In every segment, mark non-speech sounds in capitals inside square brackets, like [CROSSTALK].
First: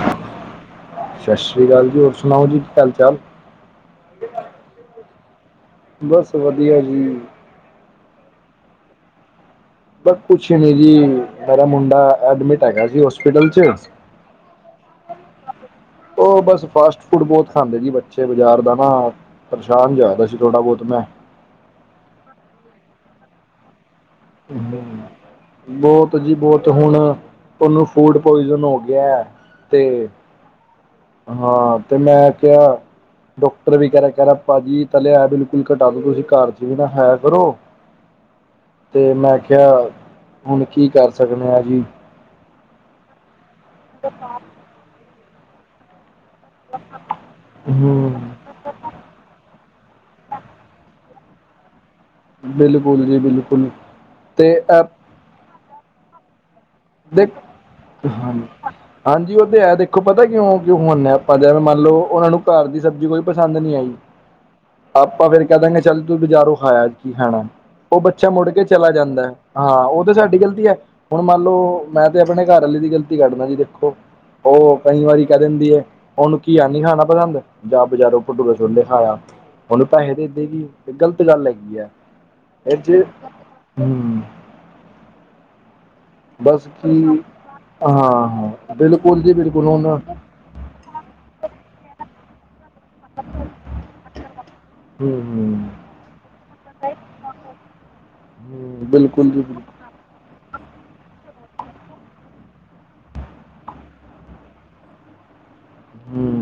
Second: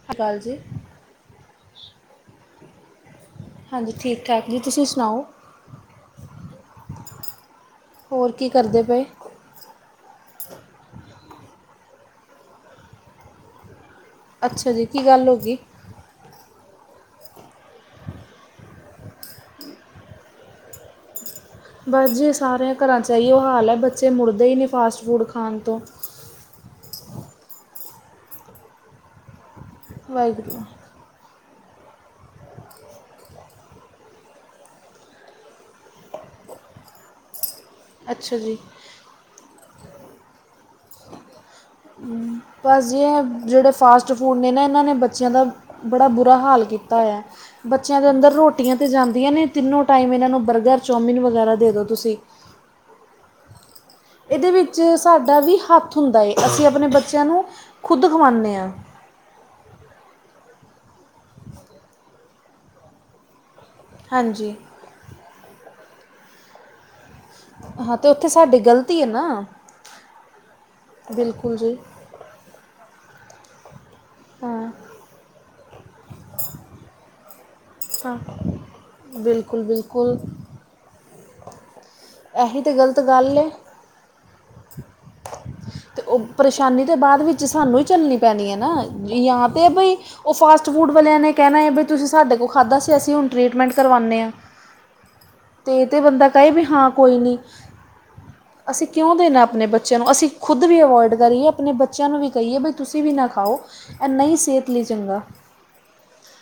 ਸਤਿ ਸ਼੍ਰੀ ਅਕਾਲ ਜੀ ਸਤਿ ਸ੍ਰੀ ਅਕਾਲ ਜੀ ਹੋਰ ਸੁਣਾਓ ਜੀ ਕੀ ਹਾਲ ਚਾਲ ਹਾਂਜੀ ਠੀਕ ਠਾਕ ਜੀ ਤੁਸੀਂ ਸੁਣਾਓ ਬਸ ਵਧੀਆ ਜੀ ਹੋਰ ਕੀ ਕਰਦੇ ਪਏ ਬਸ ਕੁਛ ਹੀ ਨੀ ਜੀ ਮੇਰਾ ਮੁੰਡਾ ਐਡਮਿਟ ਹੈਗਾ ਸੀ ਹੋਸਪਿਟਲ ਚ ਅੱਛਾ ਜੀ ਕੀ ਗੱਲ ਹੋ ਗਈ ਉਹ ਬਸ ਫਾਸਟ ਫੂਡ ਬਹੁਤ ਖਾਂਦੇ ਜੀ ਬੱਚੇ ਬਾਜ਼ਾਰ ਦਾ ਨਾ ਪਰੇਸ਼ਾਨ ਜਾ ਰਿਹਾ ਸੀ ਥੋੜ੍ਹਾ ਬਹੁਤ ਮੈਂ ਬਸ ਜੀ ਸਾਰਿਆਂ ਘਰਾਂ 'ਚ ਹੀਏ ਉਹ ਹਾਲ ਹੈ ਬੱਚੇ ਮੁੜਦੇ ਹੀ ਨੇ ਫਾਸਟ ਫੂਡ ਖਾਣ ਤੋਂ ਬਹੁਤ ਜੀ ਬਹੁਤ ਹੁਣ ਤੁਹਾਨੂੰ ਫੂਡ ਪੁੋਇਜ਼ਨ ਹੋ ਗਿਆ ਹੈ ਤੇ ਵਾਹਿਗੁਰੂ ਹਾਂ ਤੇ ਮੈਂ ਕਿਹਾ ਡਾਕਟਰ ਵੀ ਕਹਿ ਕਹਿ ਭਾਜੀ ਤਾਂ ਲਿਆ ਬਿਲਕੁਲ ਘਟਾ ਦ ਤੁਸੀਂ ਘਰ ਚ ਵੀ ਨਾ ਹੈ ਕਰੋ ਅੱਛਾ ਜੀ ਤੇ ਮੈਂ ਕਿਆ ਹੁਣ ਕੀ ਕਰ ਸਕਦੇ ਹਾਂ ਜੀ ਬਸ ਜ ਜਿਹੜੇ ਫਾਸਟ ਫੂਡ ਨੇ ਨਾ ਇਹਨਾਂ ਨੇ ਬੱਚਿਆਂ ਦਾ ਬੜਾ ਬੁਰਾ ਹਾਲ ਕੀਤਾ ਹੋਆ ਬੱਚਿਆਂ ਦੇ ਹੂੰ ਅੰਦਰ ਰੋਟੀ ਹਟੀਆਂ 'ਤੇ ਜਾਂਦੀਆਂ ਨੇ ਤਿੰਨੋਂ ਟਾਈਮ ਇਹਨਾਂ ਨੂੰ ਬਰਗਰ ਚੌਮਿਨ ਵਗੈਰਾ ਦੇ ਦਿਉ ਤੁਸੀਂ ਬਿਲਕੁਲ ਜੀ ਬਿਲਕੁਲ ਇਹਦੇ ਤੇ ਵਿੱਚ ਅ ਸਾਡਾ ਵੀ ਹੱਥ ਹੁੰਦਾ ਏ ਅਸੀਂ ਆਪਣੇ ਬੱਚਿਆਂ ਦੇਖ ਨੂੰ ਖੁਦ ਖਵਾਉਂਦੇ ਹਾਂ ਹਾਂਜੀ ਉਹ ਤੇ ਹੈ ਦੇਖੋ ਪਤਾ ਕਿਉਂ ਕਿਉਂ ਹੁੰਣਦੇ ਆਪਾਂ ਜਿਵੇਂ ਮੰਨ ਲਓ ਉਹਨਾਂ ਨੂੰ ਘਰ ਦੀ ਸਬਜ਼ੀ ਕੋਈ ਪਸੰਦ ਨਹੀਂ ਆਈ ਹਾਂਜੀ ਆਪਾਂ ਫੇਰ ਕਹਿ ਦਾਂਗੇ ਚੱਲ ਤੂੰ ਬਜ਼ਾਰੋਂ ਖਾਇਆ ਕੀ ਖਾਣਾ ਹਾਂ ਉਹ ਤੇ ਉੱਥੇ ਬੱਚਾ ਮੁੜ ਸਾਡੀ ਕੇ ਚਲਾ ਗਲਤੀ ਹੈ ਜਾਂਦਾ ਨਾ ਹਾਂ ਉਹ ਤਾਂ ਸਾਡੀ ਗ਼ਲਤੀ ਹੈ ਹੁਣ ਮੰਨ ਬਿਲਕੁਲ ਜੀ ਲਓ, ਮੈਂ ਤੇ ਆਪਣੇ ਘਰ ਵਾਲੇ ਦੀ ਗ਼ਲਤੀ ਕਰਢਦਾ ਜੀ ਦੇਖੋ ਹਾਂ ਉਹ ਕਈ ਵਾਰੀ ਕਹਿ ਦਿੰਦੀ ਹੈ। ਉਹਨੂੰ ਘਆ ਨੀ ਖਾਣਾ ਪਸੰਦ ਜਾਂ ਹਾਂ ਬਜਾਰੋਂ ਭਟੂ ੋਲੇ ਖਾਇਆ ਬਿਲਕੁਲ ਉਹਨੂੰ ਪੈਸੇ ਬਿਲਕੁਲ ਦੇ ਇੱਦੇ ਕੀ, ਇਹ ਗਲਤ ਗੱਲ ਹੈਗੀ ਹੈ ਇਹੀ ਤੇ ਇਹ ਗਲਤ ਚ ਗੱਲ ਏ ਹਮ ਉਹ ਬਸ ਪਰੇਸ਼ਾਨੀ ਕਿ ਦੇ ਬਾਅਦ ਵਿੱਚ ਸਾਨੂੰ ਹਾਂ ਚੱਲਣੀ ਪੈਣੀ ਹੈ ਨਾ ਹਾਂ ਬਿਲਕੁਲ ਜੀ ਜਾਂ ਬਿਲਕੁਲ ਤਾਂ ਹੁਣ ਭਈ, ਹੂੰ ਉਹ ਫਾਸਟ ਫੂਡ ਵਾਲਿਆਂ ਨੇ ਕਹਿਣਾ ਹੈ ਵੀ ਤੁਸੀਂ ਸਾਡੇ ਕੋਲ ਖਾਧਾ ਸੀ ਅਸੀਂ ਹੁਣ ਟਰੀਟਮੈਂਟ ਕਰਵਾਉਂਦੇ ਹਾਂ। ਹੂੰ ਤੇ ਤੇ ਬੰਦਾ ਕਹੇ ਵੀ ਹਾਂ ਕੋਈ ਨੀ ਹੂੰ ਅਸੀਂ ਕਿਉਂ ਬਿਲਕੁਲ ਜੀ ਦੇਣਾ ਬਿਲਕੁਲ ਆਪਣੇ ਬੱਚੇ, ਬੱਚਿਆਂ ਨੂੰ ਅਸੀਂ ਖੁਦ ਵੀ ਅਵੋਇਡ ਕਰੀਏ ਆਪਣੇ ਬੱਚਿਆਂ ਨੂੰ ਵੀ ਕਹੀਏ ਵੀ ਤੁਸੀਂ ਵੀ ਨਾ ਖਾਓ, ਇਹ ਨਹੀਂ ਸਿਹਤ ਲਈ ਚੰਗਾ ਹਮ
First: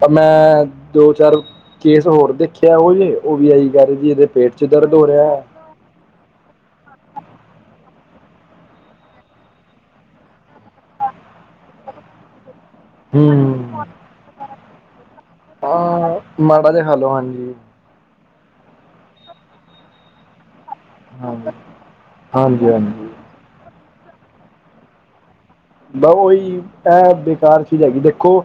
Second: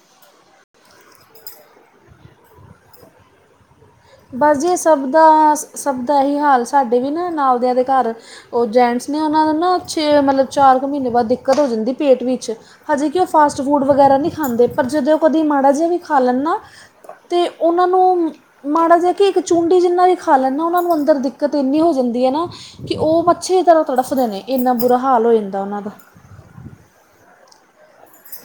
ਤਾਂ ਮੈਂ ਦੋ ਚਾਰ ਕੇਸ ਹੋਰ ਦੇਖਿਆ ਉਹ ਜੇਹੇ ਉਹ ਵੀ ਆਈ ਕਹਿ ਜੀ ਇਹਦੇ ਪੇਟ ਬਸ ਚ ਜੀ ਇਹ ਦਰਦ ਸਭ ਹੋ ਰਿਹਾ ਹੈ, ਦਾ ਸਭ ਦਾ ਹੀ ਹਾਲ ਸਾਡੇ ਵੀ ਨਾ ਨਾਵਦਿਆਂ ਦੇ ਘਰ, ਉਹ ਜੈਂਟਸ ਨੇ ਉਹਨਾਂ ਨੂੰ ਨਾ ਛੇ ਮਤਲਬ ਚਾਰ ਕੁ ਮਹੀਨੇ ਬਾਅਦ ਦਿੱਕਤ ਹੋ ਜਾਂਦੀ ਪੇਟ ਵਿੱਚ ਹਜੇ ਕਿ ਉਹ ਫਾਸਟ ਹੂੰ ਫੂਡ ਵਗੈਰਾ ਨਹੀਂ ਖਾਂਦੇ ਪਰ ਜਦੋਂ ਉਹ ਕਦੇ ਮਾੜਾ ਜਿਹਾ ਵੀ ਖਾ ਹਾਂ ਲੈਣ ਨਾ ਮਾੜਾ ਜਿਹਾ ਖਾ ਲਓ ਤਾਂ ਹਾਂਜੀ ਉਹ ਉਹਨਾਂ ਨੂੰ ਮਾੜਾ ਜਿ ਕੇ ਇੱਕ ਚੁੰਡੀ ਜਿੰਨਾ ਵੀ ਖਾ ਲੈਂਦਾ ਉਹਨਾ ਨੂੰੰ ਦਰ ਧਰ ਹਾਂਜੀ ਦਿੱਕਤ ਇੰਨੀ ਹੋ ਜਾਂਦੀ ਹੈ ਨਾ ਹਾਂਜੀ ਕਿ ਹਾਂਜੀ ਉਹ ਮੱਛਰ ਤਰ ਤੜਫਦੇ ਨੇ ਇੰਨਾ ਬੁਰਾ ਹਾਲ ਹੋ ਜਾਂਦਾ ਉਹਨਾਂ ਦਾ ਉਹੀ ਇਹ ਬੇਕਾਰ ਚੀਜ਼ ਹੈਗੀ ਦੇਖੋ ਦੇਖੋ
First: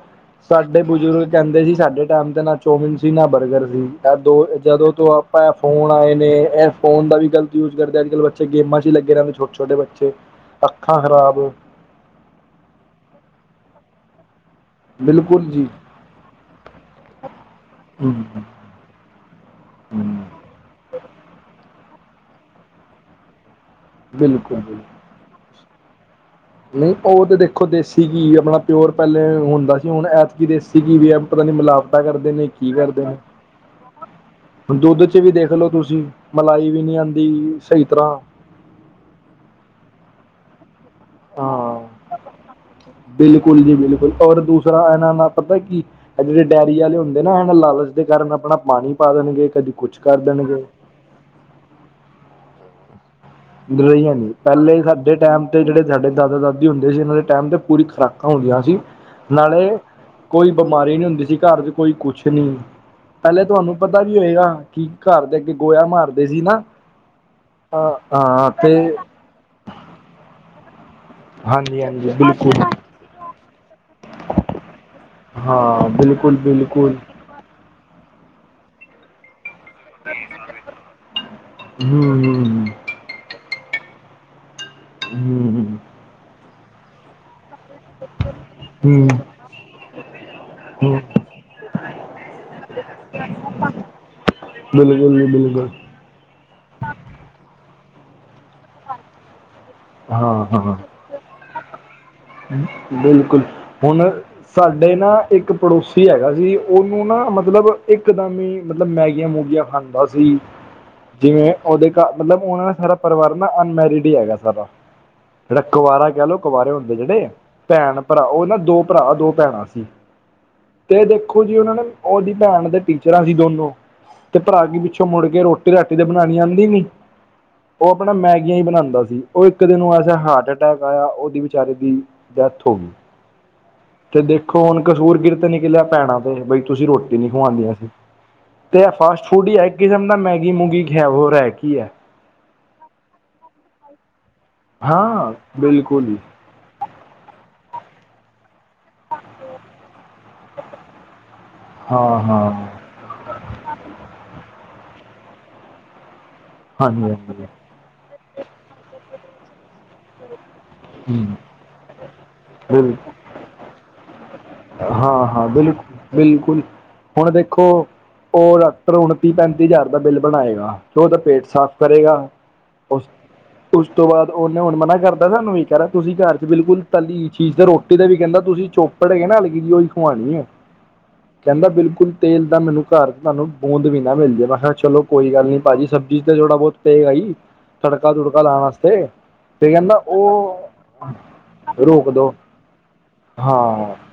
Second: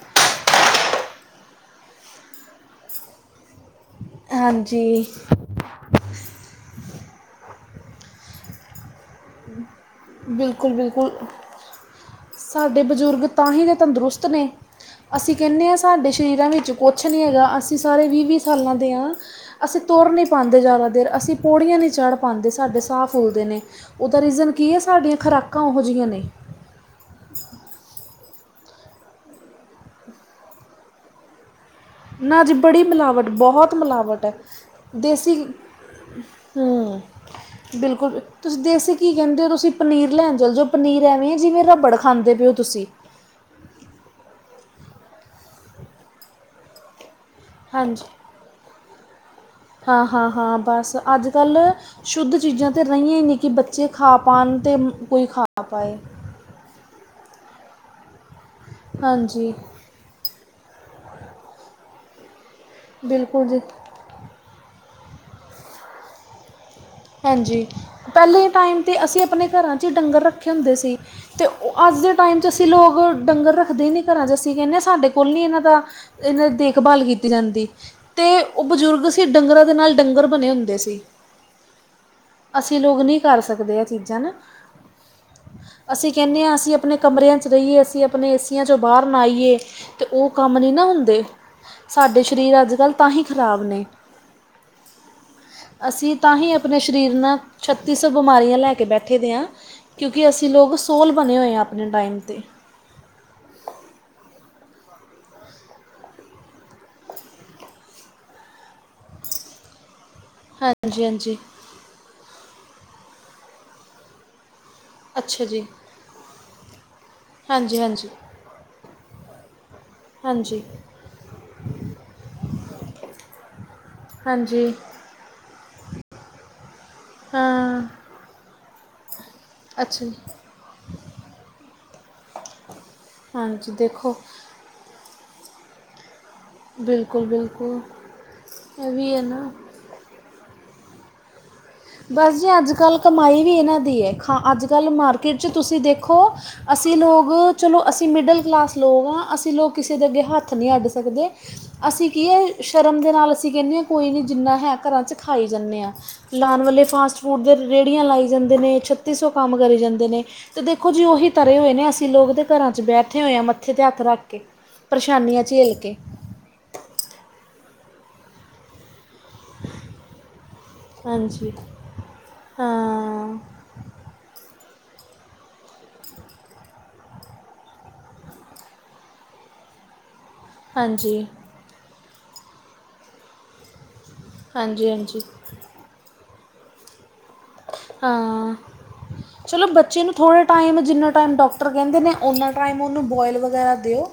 ਸਾਡੇ ਬਜ਼ੁਰਗ ਕਹਿੰਦੇ ਸੀ ਸਾਡੇ ਟਾਈਮ ਤੇ ਨਾ ਚੌਮਿਨ ਸੀ ਨਾ ਬਰਗਰ ਸੀ ਜਦੋ ਜਦੋਂ ਹਾਂਜੀ ਤੋਂ ਆਪਾਂ ਫੋਨ ਆਏ ਨੇ ਇਹ ਫੋਨ ਦਾ ਵੀ਼ਲਤ ਯੂਜ ਕਰਦੇ ਆ ਅੱਜ ਕੱਲ੍ਹ ਬੱਚੇ ਗੇਮਾਂ ਚ ਹੀ ਲੱਗੇ ਰ ਛੋਟੇ ਛੋਟੇ ਬੱਚੇ ਬਿਲਕੁਲ ਅੱਖਾਂ ਬਿਲਕੁਲ ਖ਼ਰਾਬ ਸਾਡੇ ਬਜ਼ੁਰਗ ਤਾਂ ਹੀ ਦੇ ਤੰਦਰੁਸਤ ਨੇ, ਅਸੀਂ ਬਿਲਕੁਲ ਕਹਿੰਦੇ ਜੀ ਹਾਂ ਸਾਡੇ ਸਰੀਰਾਂ ਵਿੱਚ ਕੁਛ ਨਹੀਂ ਹੈਗਾ ਅਸੀਂ ਸਾਰੇ ਵੀਹ ਵੀਹ ਬਿਲਕੁਲ ਸਾਲਾਂ ਦੇ ਹਾਂ। ਅਸੀਂ ਤੁਰ ਨਹੀਂ ਪਾਉਂਦੇ ਜ਼ਿਆਦਾ ਦੇਰ ਅਸੀਂ ਪੌੜੀਆਂ ਨਹੀਂ ਚੜ੍ਹ ਪਾਉਂਦੇ ਸਾਡੇ ਸਾਹ ਫੁੱਲਦੇ ਨੇ, ਉਹਦਾ, ਰੀਜ਼ਨ ਬਿਲਕੁਲ ਕੀ ਹੈ, ਸਾਡੀਆਂ ਖੁਰਾਕਾਂ ਉਹੋ ਜਿਹੀਆਂ ਨੇ, ਨਹੀਂ ਉਹ ਤਾਂ ਦੇਖੋ ਦੇਸੀ ਘੀ ਆਪਣਾ ਪਿਓਰ ਪਹਿਲੇ ਹੁੰਦਾ ਸੀ ਹੁਣ ਐਤਕੀ ਦੇਸੀ ਘੀ ਵੀ ਐ ਪਤਾ ਨਹੀਂ ਮਿਲਾਵ ਪਤਾ ਕਰਦੇ ਨਾ ਨੇ ਜੀ ਕੀ ਬੜੀ ਕਰਦੇ ਨੇ ਮਿਲਾਵਟ ਬਹੁਤ ਮਿਲਾਵਟ ਹੈ ਹੁਣ ਦੁੱਧ ਚ ਵੀ ਦੇਸੀ ਦੇਖਲੋ ਤੁਸੀਂ, ਮਲਾਈ ਵੀ ਨਹੀਂੀ ਹੂੰ ਆਉਂਦੀ ਸਹੀ ਤਰ੍ਹਾਂ, ਬਿਲਕੁਲ ਤੁਸੀਂ ਦੇਸੀ ਘੀ ਕਹਿੰਦੇ ਹੋ ਤੁਸੀਂ ਪਨੀਰ ਲੈਣ ਚੱਲ ਜੋ ਪਨੀਰ ਐਵੇਂ ਜਿਵੇਂ ਹਾਂ ਰਬੜ ਖਾਂਦੇ ਪਏ ਹੋ ਤੁਸੀਂ। ਬਿਲਕੁਲ ਜੀ ਬਿਲਕੁਲ ਔਰ ਦੂਸਰਾ ਇਹਨਾਂ ਦਾ ਪਤਾ ਕੀ ਇਹ ਜਿਹੜੇ ਡਾਇਰੀ ਵਾਲੇ ਹੁੰਦੇ, ਨਾ ਹਨ ਲਾਲਚ ਦੇ ਹਾਂਜੀ ਕਾਰਨ ਆਪਣਾ ਪਾਣੀ ਪਾ ਦੇਣਗੇ ਕਦੀ। ਕੁਛ ਹਾਂ ਕਰ ਹਾਂ ਹਾਂ ਦੇਣਗੇ ਬਸ ਅੱਜ ਕੱਲ੍ਹ ਸ਼ੁੱਧ ਚੀਜ਼ਾਂ ਤਾਂ ਰਹੀੀਆਂ ਹੀ ਨ ਕਿ, ਬੱਚੇ ਰਹੀਆਂ ਖਾ ਨਹੀਂ ਪਾਉਣ, ਅਤੇ ਪਹਿਲੇ ਸਾਡੇ ਕੋਈ ਖਾ ਟਾਈਮ ਤੇ ਜਿਹੜੇ ਪਾਏ ਸਾਡੇ ਦਾਦਾ ਦਾਦੀ ਹੁੰਦੇ ਸੀ। ਇਹਨਾਂ ਦੇ ਟਾਈਮ ਤੇ ਪੂਰੀ ਖੁਰਾਕਾਂ, ਹੁੰਦੀਆਂ ਸੀ। ਹਾਂਜੀ ਨਾਲੇ ਕੋਈ ਬਿਮਾਰੀ, ਨਈ ਹੁੰਦੀ ਸੀ। ਘਰ ਚ, ਕੋਈ ਕੁਛ ਨਈ, ਪਹਿਲੇ ਬਿਲਕੁਲ ਜੀ ਤੁਹਾਨੂੰ ਪਤਾ ਨੀ ਹੋਏ, ਕੀ ਘਰ ਦੇ ਵਿੱਚ ਗੋਇਆ, ਮਾਰਦੇ ਸ। ਨਾ ਹਾਂਜੀ, ਅ ਪਹਿਲੇ ਹਾਂ ਟਾਈਮ ਤੇ, ਅਸੀਂ ਆਪਣੇ ਘਰਾਂ 'ਚ ਡੰਗਰ, ਰੱਖੇ ਹੁੰਦੇ ਸੀ। ਅਤੇ, ਹਾਂਜੀ ਅੱਜ ਹਾਂਜੀ ਦੇ ਟਾਈਮ, ਬਿਲਕੁਲ ਅਸੀਂ ਲੋਕ ਡੰਗਰ ਰੱਖਦੇ ਹੀ ਨਹੀਂ ਘਰਾ ਚ, ਅਸੀਂ ਕਹਿਣੇ ਹਾਂ ਸਾਡੇ ਕੋਈ ਨਈ, ਇਹਨਾਂ ਦਾ, ਹਾਂ ਬਿਲਕੁਲ ਇਹਨਾਂ ਦੀ ਬਿਲਕੁਲ ਦੇਖਭਾਲ ਕੀਤੀ। ਕੀਤੀ ਜਾਂਦੀ ਤੇ, ਉਹ ਬਜ਼ੁਰਗ ਸੀ। ਡੰਗਰਾਂ ਦੇ ਨਾਲ ਡੰਗਰ ਬਣੇ ਹੁੰਦੇ ਸੀ। ਹੂ ਅਸੀਂ ਲੋਕ, ਨਹੀਂ ਕਰ ਸਕਦੇ ਇਹ ਚੀਜ਼ਾਂ ਨਾ? ਹੁੰ ਹੁ ਅਸੀਂ ਕਹਿੰਣੇ ਹਾਂ, ਅਸੀਂ ਆਪਣੇ ਕਮਰਿਆਂ 'ਚ ਰਹੀਏ। ਅਸੀਂ ਆਪਣੇ ਏ ਸੀ ਆਂ, ਚੋਂ ਬਾਹਰ ਹੂੰ ਨ ਆਈਏ, ਤੇ ਉਹ ਕੰਮ ਨਈ ਨਾ ਹੂੰ ਹੁੰਦੇ ਸਾਡੇ ਸਰੀਰ, ਅੱਜ ਕੱਲ੍ਹ ਤਾਂ ਹੀ, ਖ਼ਰਾਬ ਨੇ ਬਿਲਕੁਲ, ਜੀ ਬਿਲਕੁਲ। ਅਸੀਂ ਤਾਂ ਹੀ, ਆਪਣੇ ਸਰੀਰ ਨਾਲ ਛੱਤੀ ਸੌ ਬਿਮਾਰੀਆਂ, ਲੈ ਕੇ ਬੈਠੇ ਦੇ ਹਾਂ। ਕਿਉਂਕਿ, ਅਸੀਂ ਹਾਂ ਹਾਂ ਲੋਕ ਸੋਲ ਬਣੇ ਹੋਏ ਹਾਂ, ਆਪਣੇ ਟਾਈਮ 'ਚ ਬਿਲਕੁਲ, ਹੁਣ ਸਾਡੇ ਨਾ, ਇੱਕ ਪੜੋਸੀ ਹੈਗਾ ਸੀ। ਉਹਨੂੰ ਨਾ ਮਤਲਬ ਇੱਕਦਮ ਹੀ, ਮਤਲਬ ਮੈਗੀਆਂ ਮੂਗੀਆਂ ਹੱਸਦਾ ਸੀ। ਹਾਂਜੀ ਹਾਂਜੀ ਜਿਵੇਂ ਉਹਦੇ ਘਰ, ਮਤਲਬ ਉਹਨਾਂ ਨੇ ਸਾਰਾ ਪਰਿਵਾਰ, ਨਾ ਅਨਮੈਰਿਡ ਹੀ ਹੈਗਾ, ਸਾਰਾ। ਅੱਛਾ ਜਿਹੜਾ ਜੀ ਕੁਵਾਰਾ, ਕਹਿ ਲ ਲੋ ਕੁਵਰੇ, ਹੁੰਦੇ ਜਿਹੜੇ ਹਾਂਜੀ ਭੈਣ ਹਾਂਜੀ ਭਰਾ, ਉਹ ਨਾ ਦੋ ਭਰਾ ਦੋ ਭੈਣਾਂ ਸੀ। ਹਾਂਜੀ। ਏ ਦੇਖੋ ਜੀ ਉਹਨਾਂ ਨੂੰ ਉਹਦੀ ਭੈਣਾ, ਤੇ ਟੀਚਰਾਂ ਸੀ ਦੋਨੋ। ਤੇ ਭਰਾ ਹਾਂਜੀ ਕੀ, ਪਿੱਛੋਂ ਮੁੜ ਕੇ ਰੋਟੀ ਰਾਟੀ ਤੇ ਬਣਾਉਣੀ ਆਉਂਦੀ ਨੀ, ਹਾਂ ਉਹ ਬੜਾ, ਮੈਗੀਆਂ ਹੀ ਬਣਾਉਂਦਾ ਸੀ। ਉਹ ਇੱਕ ਦਿਨ ਅੱਛਾ ਜੀ ਐਸਾ, ਹਾਰਟ ਅਟੈਕ ਆਇਆ, ਉਹਦੀ ਵਿਚਚਾਰੇ ਦੀ। ਡੈਥ ਹੋ ਗਈ ਹਾਂਜੀ ਦੇਖੋ ਤੁਸੀਂ ਰੋਟੀ, ਬਿਲਕੁਲ ਨਹੀਂ ਖਵਾਉਂਦੀਆਂ ਬਿਲਕੁਲ ਸੀਂ। ਤੇ ਇਹ ਫਾਸਟ ਫੂਡ ਹੀ ਹੈ। ਕਿਸਮ ਦਾ, ਮੈਗੀ ਮੂਗੀ ਖ ਹੋਰ ਰਹਿ ਕੀ ਹੈ, ਬਸ ਜੀ, ਅੱਜ ਕੱਲ੍ਹ ਕਮਾਈ ਵੀ ਇਹਨਾਂ ਦੀ ਹੈ, ਖਾ ਅੱਜ ਕੱਲ੍ਹ ਹਾਂ ਮਾਰਕੀਟ 'ਚ ਤੁਸੀਂ ਬਿਲਕੁਲ ਦੇਖੋ। ਹੀ ਅਸੀਂ ਲੋਕ ਚਲੋ, ਅਸੀਂ ਮਿਡਲ ਕਲਾਸ ਲੋਕ ਹਾਂ, ਅਸੀਂ ਲੋਕ ਕਿਸੇ ਦੇ ਅੱਗੇ ਹੱਥ ਅਸੀਂ, ਨਈ ਅੱਡ ਸਕਦੇ, ਅਸੀਂ ਹਾਂ ਕੀ ਆ ਹਾਂ ਸ਼ਰਮ ਦੇ ਨਾਲ, ਅਸੀਂ ਕਹਿੰਦੇ ਹਾਂ ਕੋਈ ਨਹੀਂ ਜਿੰਨਾ ਹੈ ਘਰਾਂ 'ਚ, ਖਾਈ ਜਾਂਦੇ ਹਾਂ। ਲਾਉਣ ਵਾਲੇ ਹਾਂਜੀ ਫਾਸਟ ਫੂਡ ਹਾਂਜੀ ਦੇ ਰੇਹੜੀਆਂ, ਲਾਈ ਜਾਂਦੇ ਨੇ, ਛੱਤੀ ਸੌ ਕੰਮ ਕਰੀ ਜਾਂਦੇ ਨੇ, ਅਤੇ ਦੇਖੋ ਜੀ, ਉਹੀ ਤੇ ਹੋਏ ਹਮ ਤਰੇ ਹੋਏ ਨੇ, ਅਸੀਂ ਲੋਕ ਤਾਂ ਘਰਾਂ 'ਚ ਬੈਠੇ ਹੋਏ ਹਾਂ, ਮੱਥੇ 'ਤੇ ਹੱਥ ਰੱਖ ਕੇ। ਪਰੇਸ਼ਾਨੀਆਂ ਹਾਂ--ਹਾਂ ਝੇਲ ਬਿਲਕੁਲ ਕੇ -ਬਿਲਕੁਲ ਹੁਣ ਦੇਖੋ ਓ ਹੁਣ, ਤੀਹ ਪੈਂਤੀ ਹਜ਼ਾਰ ਦਾ ਬਿੱਲ ਬਣਾਏਗਾ, ਤੇ ਉਹਦਾ ਪੇਟ ਹਾਂਜੀ ਸਾਫ਼ ਕਰੇਗਾ। ਉਸ ਹਾਂ ਉਸ ਤੋਂ ਬਾਅਦ, ਉਹਨੇ ਹੁਣ ਮਨਾ ਕਰਤਾ ਸਾਨੂੰ ਵੀ ਕਹਿਦਾ ਤੁਸੀਂ ਘਰ ਚ, ਬਿਲਕੁਲ ਤੱਲੀ ਚੀਜ਼ ਤੇ ਰੋਟੀ ਦਾ ਵੀ ਕਹਿੰਦਾ ਤੁਸੀਂ ਚੁਪ ਪੜ ਗਈ ਏ ਨਾ, ਇਹਓ ਈ ਖਵਾਣੀ ਏ ਹਾਂਜੀ। ਕਹਿੰਦਾ ਬਿਲਕੁਲ ਤੇਲ ਦਾ ਮੈਨੂੰ ਘਰ ਤੁਹਾਨੂੰ ਬੂੰਦ ਵੀ ਨਾ ਮਿਲ ਜਾਵੇ ਮੈਂ ਕਿਹਾ ਹਾਂਜੀ ਚਲੋ ਹਾਂਜੀ ਕੋਈ ਗੱਲ ਨੀ ਭਾਜੀ ਸ ਤੇ ਥੋੜਾ ਬਹੁਤ ਤੇ ਹੈ ਏ, ਤੜਕਾ ਤੁੜਕਾ ਹਾਂ ਲਾਉਣ ਵਾਸਤੇ ਚਲੋ, ਤੇ ਬੱਚੇ ਕਹਿੰਦਾ ਨੂੰ ਥੋੜ੍ਹੇ ਉਹ ਟਾਈਮ ਜਿੰਨਾ ਟਾਈਮ ਡਾਕਟਰ ਕਹਿੰਦੇ ਰੋਕ ਨੇ, ਦੋ ਉਹਨਾਂ ਟਾਈਮ ਉਹਨੂੰ ਬੋਇਲ ਵਗੈਰਾ, ਹਾਂ ਦਿਓ।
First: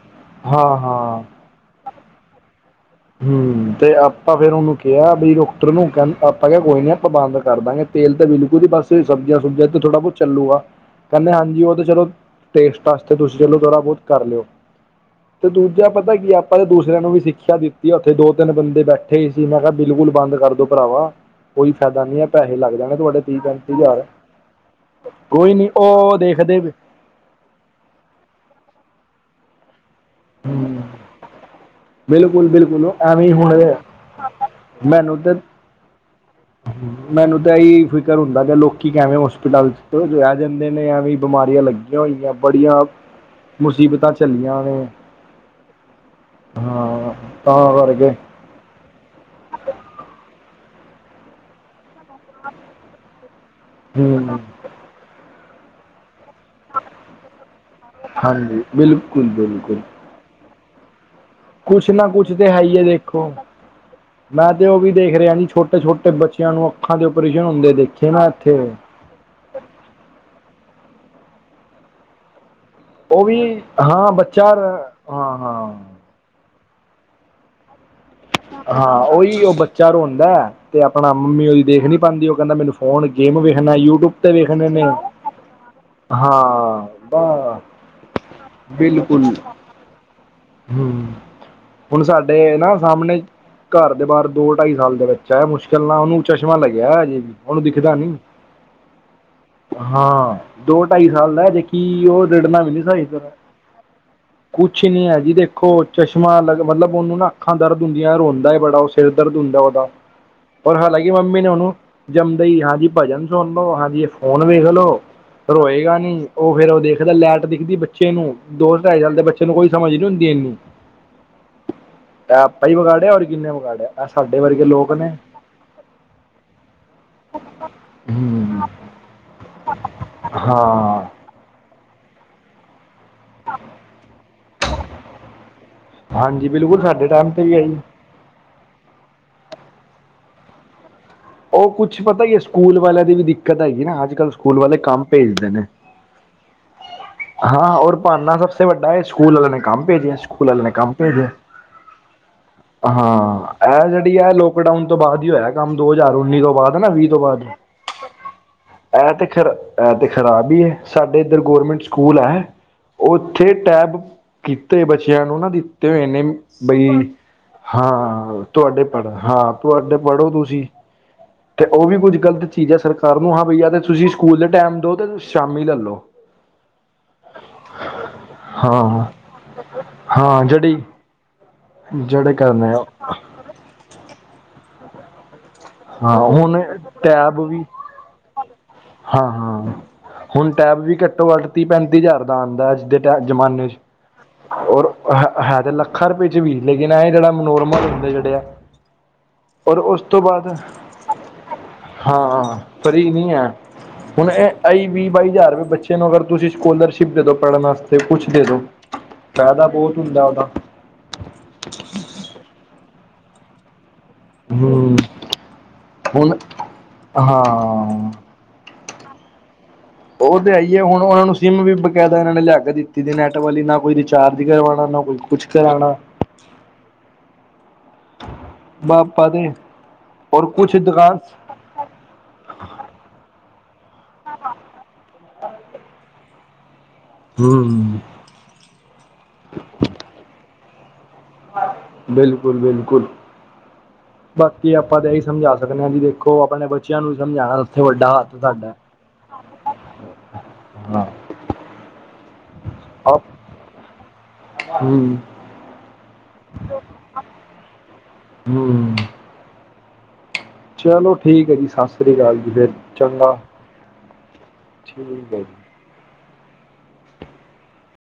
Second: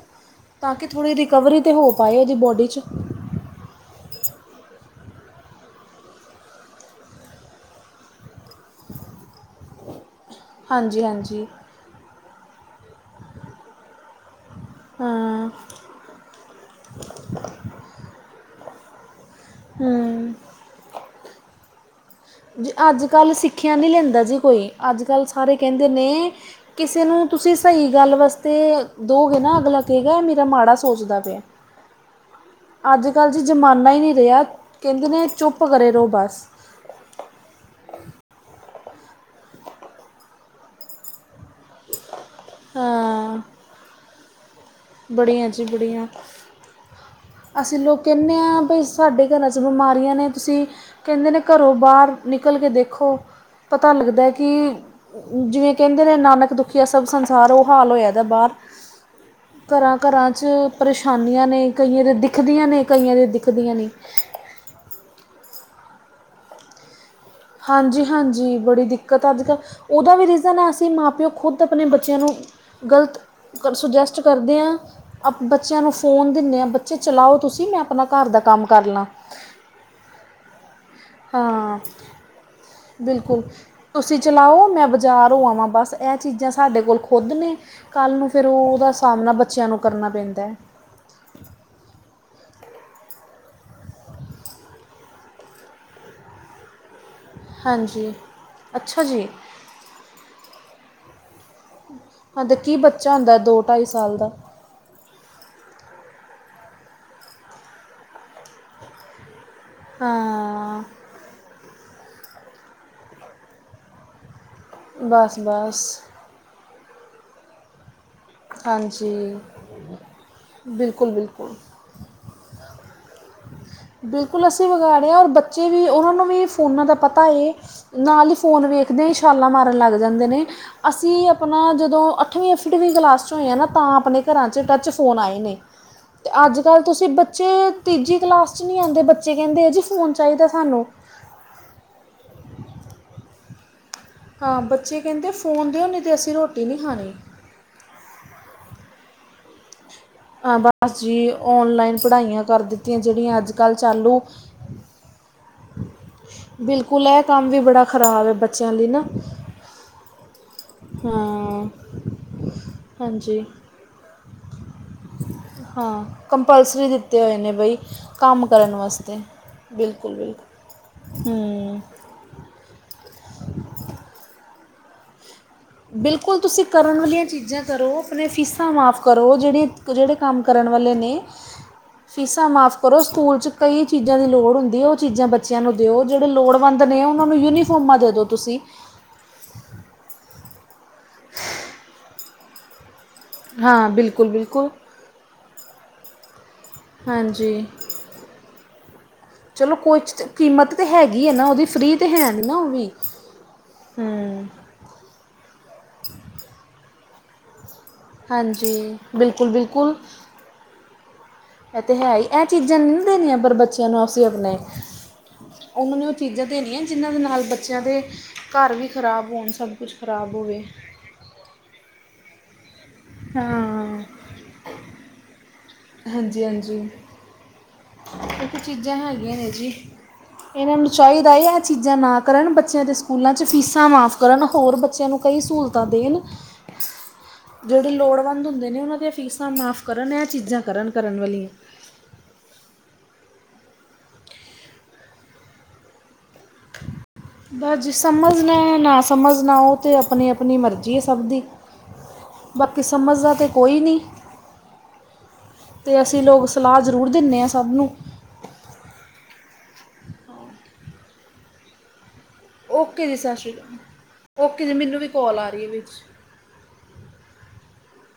ਤਾਂ ਹਾਂ ਕਿ, ਥੋੜ੍ਹੀ ਹਾਂ ਰਿਕਵਰੀ ਤੇ, ਹੋ ਪਾਏ ਉਹਦੀ ਬੋਡੀ ਚ। ਹੁੰ, ਤੇ ਆਪਾਂ ਫੇਰ, ਉਹਨੂੰ ਕਿਹਾ ਬਈ ਡਾਕਟਰ ਨੂੰ ਆਪਾਂ, ਕਹਾ ਕੋਈ ਨੀ ਆਪਾਂ ਬੰਦ ਕਰਦਾਂ ਗੇ। ਤੇਲ ਤਾਂ, ਬਿਲਕੁਲ ਹੀ ਬੰਦ, ਸਬਜ਼ੀਆਂ--ਸੁਬਜ਼ੀਆਂ ਤੇ ਥੋੜਾ ਬਹੁਤ ਚੱਲੂਗਾ, ਕਹਿੰਦੇ ਹਾਂਜੀ, ਉਹ ਤਾਂ ਚਲੋ ਟੇਸਟ ਵਾਸਤੇ ਤੁਸੀਂ ਚਲੋ, ਥੋੜ੍ਹਾ ਬਹੁਤ ਕਰ ਲਿਓ? ਤੇ ਹਾਂ ਦੂਜਾ ਪਤਾ, ਕੀ ਆਪਾਂ ਏ ਸੀ, ਮੈਂ ਕਿਹਾ, ਬਿਲਕੁਲ ਹੂੰ ਬੰਦ ਕਰਦੋ ਭਰਾਵਾ। ਕੋਈ ਫਾਇਦਾ ਨੀ ਹੈ ਪੈਸੇ ਜੀ ਲੱਗ ਜਾਣੇ ਅੱਜ ਤੁਹਾਡੇ ਕੱਲ੍ਹ ਤੀਹ ਪੈਂਤੀ ਸਿੱਖਿਆ ਨਹੀਂ ਹਜ਼ਾਰ, ਲੈਂਦਾ ਜੀ ਕੋਈ ਅੱਜ ਕੱਲ੍ਹ ਕੋਈ ਸਾਰੇ ਨੀ ਕਹਿੰਦੇ ਉਹ ਨੇ ਦੇਖਦੇ ਵੀ। ਕਿਸੇ ਨੂੰ ਤੁਸੀਂ ਸਹੀ ਗੱਲ ਵਾਸਤੇ ਦੋਗੇ ਨਾ ਅਗਲਾ ਗਾ ਹੈ ਮੇਰਾ ਮਾੜਾ ਸੋਚਦਾ ਪਿਆ। ਬਿਲਕੁਲ ਬਿਲਕੁਲ ਅੱਜ ਐਵੇਂ ਕੱਲ੍ਹ ਜੀ ਹੁਣ ਜ਼ਮਾਨਾ ਹੀ ਨਹੀਂ ਰਿਹਾ ਕਹਿੰਦੇ ਮੈਨੂੰ ਨੇ ਤੇ ਚੁੱਪ ਕਰੇ ਰਹੋ, ਬਸ। ਮੈਨੂੰ ਤਾਂ ਇਹੀ ਫਿਕਰ ਹੁੰਦਾ ਕਿ ਲੋਕੀ ਕਿਵੇਂ ਹੋਸਪਿਟਲ ਚ ਰਹਿ ਜਾਂਦੇ ਨੇ ਐਵੇਂ ਬਿਮਾਰੀਆਂ ਲੱਗੀਆਂ। ਹੋਆਂ ਬੜੀਆਂ ਹਾਂ ਮੁਸੀਬਤਾਂ ਚੱਲੀਆਂ ਨੇ। ਬੜੀਆਂ ਜੀ ਬੜੀਆਂ, ਹਾਂ ਤਾਂ ਅਸੀਂ ਲੋਕ ਕਰਕੇ ਕਹਿੰਦੇ ਹਾਂ ਭ ਸਾਡੇ ਘਰਾਂ 'ਚ ਬਿਮਾਰੀਆਂ ਨੇ ਤੁਸੀਂ ਕਹਿੰਦੇ ਨੇ ਘਰੋਂ ਬਾਹਰ ਨਿਕਲ ਕੇ ਦੇਖੋ ਪਤਾ ਲੱਗਦਾ ਹੂੰ ਕਿ ਜਿਵੇਂ ਕਹਿੰਦੇ ਨੇ ਨਾਨਕ ਇੱਕ ਦੁਖੀ ਸਭ ਸੰਸਾਰ ਉਹ ਹਾਲ ਹੋਇਆ ਦਾ ਬਾਹਰ। ਹਾਂਜੀ ਬਿਲਕੁਲ- ਬਿਲਕੁਲ। ਘਰਾਂ ਘਰਾਂ 'ਚ ਪਰੇਸ਼ਾਨੀਆਂ ਨੇ ਕੁਛ ਕਈਆਂ ਨਾ ਦੇਆਂ ਕੁਛ ਤੇ ਹੈ ਦਿਖਦੀਆਂ ਹੀ ਨੇ, ਹੈ ਕਈਆਂ ਦੇ ਦੇਖੋ ਦਿਖਦੀਆਂ ਨਹੀਂ। ਮੈਂ ਤੇ ਉਹ ਵੀ ਦੇਖ ਰਿਹਾ ਜੀ ਛੋਟੇ ਛੋਟੇ ਬੱਚਿਆਂ ਨੂੰ ਅੱਖਾਂ ਦੇ ਉਪਰੇਸ਼ਨ ਹੁੰਦੇ ਹਾਂਜੀ ਦੇਖੇ ਨਾ ਇੱਥੇ। ਹਾਂਜੀ ਬੜੀ ਦਿੱਕਤ ਅਜਕ ਉਹਦਾ ਵੀ ਰੀਜ਼ਨ ਹੈ ਅਸੀਂ ਮਾਂ ਪਿਓ ਖੁਦ ਆਪਣੇ ਬੱਚਿਆਂ ਨੂੰ ਗਲਤ ਉਹ ਵੀ ਕ ਹਾਂ ਸੁਜੈਸਟ ਬੱਚਾ ਕਰਦੇ ਹਾਂ ਅ ਹਾਂ ਬੱਚਿਆਂ ਹਾਂ ਨੂੰ ਫੋਨ ਦਿੰਦੇ ਆਾਂ ਬੱਚੇ ਚਲਾਓ ਤੁਸੀਂ, ਮੈਂ ਆਪਣੇ ਘਰ ਦਾ ਕੰਮ ਕਰ ਲਾਂ। ਚਾਰ ਹੁੰਦਾ। ਤੇ ਆਪਣਾ ਮੰਮੀ ਉਹਦੀ ਹਾਂ ਦੇਖ ਨੀ ਪਾਉਂਦੀ ਉਹ ਕਹਿੰਦਾ, ਮੈਨੂੰ ਫੋਨ ਗੇਮ ਬਿਲਕੁਲ ਵੇਖਣਾ, ਯੂਟਿਊਬ ਤੁਸੀਂ ਤੇ ਚਲਾਓ ਵੇਖਦੇ ਨੇ। ਮੈਂ ਬਾਜ਼ਾਰੋਂ ਆਵਾਂ ਬਸ ਇਹ ਚੀਜ਼ਾਂ ਸਾਡੇ ਹਾਂ ਕੋਲ ਬ ਖੁਦ ਨੇ, ਕੱਲ੍ਹ ਨੂੰ ਫਿਰ ਉਹਦਾ ਬਿਲਕੁਲ ਸਾਹਮਣਾ ਬੱਚਿਆਂ ਨੂੰ ਕਰਨਾ ਪੈਂਦਾ। ਹਮ, ਹੁਣ ਸਾਡੇ ਨਾ ਸਾਹਮਣੇ ਘਰ ਦੇ ਬਾਹਰ ਦੋ ਢਾਈ ਸਾਲ ਦਾ ਬੱਚਾ ਹੈ, ਮੁਸ਼ਕਿਲ ਨਾਲ ਉਹਨੂੰ ਚਸ਼ਮਾ ਲੱਗਿਆ ਅਜੇ ਵੀ ਉਹਨੂੰ ਦਿਖਦਾ ਹਾਂਜੀ ਨੀ, ਅੱਛਾ ਜੀ ਹਾਂ ਦੋ ਢਾਈ ਸਾਲ ਦਾ ਜੇਕੀ ਉਹ ਹਾਂ, ਤੇ ਰਿੜਨਾ ਵੀ ਕੀ ਨੀ ਸਹੀ ਬੱਚਾ ਤਰ੍ਹਾਂ ਹੁੰਦਾ ਦੋ ਢਾਈ ਸਾਲ ਦਾ। ਕੁਛ ਨੀ ਹੈਜ ਜੀ ਦੇਖੋ ਚਸ਼ਮਾ ਮਤਲਬ ਉਹਨੂੰ ਨਾ ਅੱਖਾਂ ਦਰਦ ਹੁੰਦੀਆਂ, ਰੋਂਦਾਏ ਬੜਾ, ਉਹ ਸਿਰ ਦਰਦ ਹੁੰਦਾ ਉਹਦਾ। ਔਰ ਹਾਂ। ਹਾਲਾਂਕਿ ਮੰਮੀ ਨੇ ਉਹਨੂੰ ਜੰਮਦੇ ਈ ਹਾਂਜੀ ਭਜਨ ਸੁਣ ਲਓ, ਹਾਂਜੀ ਇਹ ਫੋਨ ਵੇਖ ਲ ੋ ਬਸ ਸਰੋ ਬਸ ਹੋਏਗਾ ਨਹੀਂ। [UNINTELLIGIBLE] ਉਹ ਫੇਰ ਉਹ ਦੇਖਦਾ ਲੈਟ ਦਿਖਦੀ ਬੱਚੇ ਨੂੰ, ਦੋ- ਢਾਈ ਸਾਲ ਦੇ ਹਾਂਜੀ ਬੱਚੇ ਨੂੰ ਕੋਈ ਸਮਝ ਨਹੀਂ। ਬਿਲਕੁਲ -ਬਿਲਕੁਲ। ਇਹ ਆਪਾਂ ਹੀ ਵਿਗਾੜਿਆ ਔਰ ਕਿੰਨੇ ਵਿਗਾੜਿਆ ਇਹ ਸਾਡੇ ਬਿਲਕੁਲ, ਵਰਗੇ ਅਸੀਂ ਲੋਕ ਨੇ ਵਿਗਾੜੇ ਹ ਔਰ ਬੱਚੇ ਵੀ ਉਹਨਾਂ ਨੂੰ ਵੀ ਫੋਨਾਂ ਦਾ ਪਤਾ ਹੈ, ਨਾਲ ਹੀ ਹਮ ਫੋਨ ਵੇਖਦੇ ਹੀ ਛਾਲਾਂ ਮਾਰਨ ਲੱਗ ਜਾਂਦੇ ਨੇ, ਹਾਂ ਅਸੀਂ ਆਪਣਾ ਜਦੋਂ ਅੱਠਵੀਂ- ਅੱੱਠਵੀਂ ਕਲਾਸ 'ਚ ਹੋਏ ਆ ਨਾ ਤਾਂ ਆਪਣੇ ਘਰਾਂ 'ਚ ਟੱਚ ਫੋਨ ਆਏ ਨੇ। ਤੇ ਹਾਂਜੀ ਅੱਜ ਕੱਲ ਬਿਲਕੁਲ ਸਾਡੇ ਤੁਸੀਂ ਟਾਈਮ ਤੇ ਵੀ ਬੱਚੇ ਆਈ ਤੀਜੀ ਕਲਾਸ ਬੱਚ ਨਹੀਂ ਆਂਦੇ ਬੱਚੇ ਕਹਿੰਦੇ ਜੀ ਫੋਨ ਚਾਹੀਦਾ ਸਾਨੂੰ ਉਹ ਕੁੱਛ ਪਤਾ ਹੀ ਹੈ ਸਕੂਲ ਵਾਲਿਆਂ ਦੀ ਵੀ ਦਿੱਕਤ ਹੈਗੀ ਨਾ, ਅੱਜ ਕੱਲ੍ਹ ਸਕੂਲ ਹਾਂ ਵਾਲੇ ਬੱਚੇ ਕੰਮ ਕਹਿੰਦੇ ਭੇਜਦੇ ਨੇ ਫੋਨ ਦਿੳ ਨਹੀਂ ਤਾਂ ਅਸੀਂ ਰੋਟੀ ਨਹੀਂ ਖਾਣੀ। ਹਾਂ ਹੋਰ ਭਾਨਾ ਸਭਸੇ ਵੱਡਾ ਹੈ, ਸਕੂਲ ਵਾਲਿਆਂ ਨੇ ਕੰਮ ਭੇਜਿਆ। ਸਕੂਲ ਹਾਂ ਵਾਲਿਆ ਨੇ ਕੰਮ ਬਸ ਭੇਜਿਆ, ਜੀ ਆਨਲਾਈਨ ਪੜ੍ਹਾਈਆਂ ਕਰ ਦਿੱਤੀਆਂ ਜਿਹੜੀਆਂ ਅੱਜ ਹਾਂ ਕੱਲ ਇਹ ਜਿਹੜੀ ਚਾਲੂ ਹੈ ਲੋਕ ਲੋਕਡਾਊਨ ਤੋਂ ਬਾਅਦ ਹੀ ਹੋਇਆ ਕੰਮ ਦੋ ਹਜ਼ਾਰ ਉੱਨੀ ਤੋਂ ਬਾਅਦ ਨਾ ਬਿਲਕੁਲ ਵੀਹ ਤੋਂ ਇਹ ਬਾਅਦ ਕੰਮ ਵੀ ਬੜਾ ਖਰਾਬ ਹੈ ਬੱਚਿਆਂ ਲਈ ਨਾ ਇਹ ਤੇ ਖਰਾ ਇਹ ਤੇ ਖਰਾਬ ਈ ਐ। ਸਾਡੇ ਇੱਧਰ ਗੌਰਮੈਂਟ ਸਕੂਲ ਐ। ਹਾਂ। ਹਾਂਜੀ ਉੱਥੇ ਟੈਬ ਕੀਤੇ ਬੱਚਿਆਂ ਨੂੰ ਨਾ ਦਿੱਤੇ ਹਾਂ ਹੋਏ ਨੇੇ ਕੰਪਲਸਰੀ ਬਈ ਦਿੱਤੇ ਹੋਏ ਨੇ ਬਈ ਹਾਂ, ਕੰਮ ਕਰਨ ਤੁਹਾਡੇ ਪੜ੍ਹ ਵਾਸਤੇ ਹਾਂ ਤੁਹਾਡੇ ਬਿਲਕੁਲ ਪੜ੍ਹੋ ਬਿਲਕੁਲ ਤੁਸੀਂ। ਤੇ ਹੂੰ ਉਹ ਵੀ ਕੁੱਝ ਗ਼ਲਤ ਚੀਜ਼ ਹੈ ਸਰਕਾਰ ਨੂੰ, ਹਾਂ ਬਈ ਤੇ ਤੁਸੀਂ ਸਕੂਲ ਦੇ ਟਾਈਮ ਦਿਓ ਤੇਂ ਸ਼ਾਮੀ ਲੈ ਲਓ। ਬਿਲਕੁਲ ਤੁਸੀਂ ਕਰਨ ਵਾਲੀਆਂ ਚੀਜ਼ਾਂ ਕਰੋ, ਆਪਣੇ ਫੀਸਾਂ ਮਾਫ਼ ਹਾਂ ਕਰੋ, ਜਿਹੜੇ ਜਿਹੜੇ ਕੰਮ ਕਰਨ ਵਾਲੇ ਨੇ। ਹ ਫੀਸਾਂ ਮਾਫ਼ ਕਰੋ ਸਕੂਲ ਚ ਕਈ ਚੀਜ਼ਾਂ ਦੀ ਲੋੜ ਹੁੰਦੀ ਹੈ ਉਹ ਚੀਜ਼ਾਂ ਬੱਚ ਬੱਚਿਆਂ ਨੂੰ ਦਿਓ ਹਾਂ ਜਿਹੜੇ ਹੁਣ ਲੋੜਵੰਦ ਨੇ ਉਹਨਾਂ ਨੂੰ ਯੂਨੀਫੋਰਮਾਂ ਦੇ ਦੋ ਤੁਸੀਂ ਹਾਂ-ਹਾਂ, ਹੁਣ ਟੈਬ ਵੀ ਘੱਟੋ ਘੱਟ ਤੀਹ ਪੈਂਤੀ ਹਜ਼ਾਰ ਦਾ ਆਂਦਾ ਅੱਜ ਦੇ ਜਮਾਨੇ। ਹਾਂ, ਬਿਲਕੁਲ- ਬਿਲਕੁਲ ਔਰ ਹੈ ਤੇ ਲੱਖਾਂ ਰੁਪਏ ਚ ਵੀ ਲੇਕਿਨ ਐ ਜਿਹੜਾ ਹਾਂਜੀ ਨੋਰਮਲ ਹੁੰਦੇ ਜਿਹੜੇ ਆ। ਚਲੋ ਔਰ ਕੋਈ ਉਸ ਤੋਂ ਚ- ਬਾਅਦ ਕੀਮਤ ਤੇ ਹੈਗੀ ਹੈ ਨਾ ਉਹਦੀ ਫ੍ਰੀ ਤੇ ਹੈ ਨਹੀਂ ਨਾ ਹਾਂ, ਉਹ ਵੀ ਫਰੀ ਨੀ ਐ ਹੁਣ ਹੂੰ ਐ ਐਈ ਵੀਹ ਬਾਈ ਹਜ਼ਾਰ ਰੁਪਏ ਬੱਚੇ ਨੂੰ ਅਗਰ ਤੁਸੀਂ ਸਕੋਲਰਸ਼ਿਪ ਦੇ ਦੋ ਪੜ੍ਹਨ ਵਾਸਤੇ ਤੇ ਕੁੱਛ ਦੇ ਦੋ ਹਾਂਜੀ ਬਿਲਕੁਲ ਫਾਇਦਾ ਬਿਲਕੁਲ ਬਹੁਤ ਹੁੰਦਾ ਓਦਾ ਇਹ ਤੇ ਹੈਈ ਇਹ ਚੀਜ਼ਾਂ ਨੀ ਨਾ ਦੇਣੀਆਂ ਪਰ ਬੱਚੇ ਬੱਚਿਆਂ ਨੂੰ ਅਸੀਂ ਆਪਣੇ ਹਮ ਉਹਨਾਂ ਨੇ ਉਹ ਹੁਣ ਚੀਜ਼ਾਂ ਦੇਣੀਆਂ ਜਿਹਨਾਂ ਦੇ ਨਾਲ ਬੱਚਿਆਂ ਦੇ। ਹਾਂ ਘਰ ਵੀ ਖ਼ਰਾਬ ਹੋਣ ਕੁਝ ਖਰਾਬ ਉਹ ਤੇ ਹੋਵੇ ਆਈਏ ਹੁਣ ਉਹਨਾਂ ਨੂੰ ਸਿਮ ਵੀ ਬਕਾਇਦਾ ਓਹਨਾਂ ਨੇ ਲਿਆ ਕੇ ਦਿੱਤੀ। ਨੈੱਟ ਵਾਲੀ ਨਾ ਕੋਈ ਹਾਂ ਰਿਚਾਰਜ ਕਰਵਾਣਾ ਨਾ ਕੋਈ ਕੁਛ ਕਰਾਣਾ। ਹਾਂਜੀ-ਹਾਂਜੀ, ਇੱਕ ਚੀਜ਼ਾਂ ਬਾਪਾ ਹੈਗੀਆਂ ਦੇ ਨੇ ਜੀ ਔਰ ਕੁਛ ਇਹਨਾਂ ਨੂੰ ਦੁਕਾਨ ਚਾਹੀਦਾ ਆ ਚੀਜ਼ਾਂ ਨਾ। ਕਰਨ ਬੱਚਿਆਂ ਦੇ ਸਕੂਲਾਂ 'ਚ ਫੀਸਾਂ ਮਾਫ਼ ਕਰਨ ਹੋਰ ਬੱਚਿਆਂ ਨੂੰ ਕਈ ਸਹੂਲਤਾਂ ਦੇਣ। ਜਿਹੜੇ ਹੂੰ ਲੋੜਵੰਦ ਹੁੰਦੇ ਨੇ ਉਹਨਾਂ ਦੀਆਂ ਫੀਸਾਂ ਮਾਫ਼ ਕਰਨ ਇਹ ਚੀਜ਼ਾਂ ਕਰਨ ਕਰਨ ਵਾਲੀਆਂ। ਬਿਲਕੁਲ-ਬਿਲਕੁਲ, ਬਾਕੀ ਆਪਾਂ ਤਾਂ ਇਹੀ ਸਮਝਾ ਸਕਦੇ ਆ ਵੀ ਦੇ ਖੋ ਆਪਣੇ ਬੱਚਿਆਂ ਨੂੰ ਸਮਝਾਣਾ ਬਸ [UNINTELLIGIBLE] ਜੇ ਵੱਡਾ ਹੱਥ ਸਮਝਣਾ ਤੁਹਾਡਾ ਹੈ, ਨਾ ਸਮਝਣਾ ਓਹੇ ਤਾਂ ਆਪਣੀ ਆਪਣੀ ਮਰਜ਼ੀ ਐ ਹਾਂ ਸਭ ਦੀ। ਬਾਕੀ ਸਮਝਦਾ ਤਾਂ ਕੋਈ ਨੀ। ਹੂੰ ਤੇ ਅਸੀਂ ਲੋਕ ਸਲਾਹ ਜ਼ਰੂਰ ਦਿਨੇ ਆ ਸਭ ਨੂੰ ਹੂੰ, ਚਲੋ ਠੀਕ ਐ ਜੀ ਸਤਿ ਸ੍ਰੀ ਅਕਾਲ ਜੀ। ਫਿਰ ਓਕੇ ਜੀ ਸਤਿ ਚੰਗਾ ਸ਼੍ਰੀ ਅਕਾਲ, ਓਕੇ ਜੀ ਮੈਨੂੰ ਵੀ ਠੀਕ ਕੋਲ ਹੈ ਜੀ ਆ ਰਹੀ ਆ ਵਿੱਚ।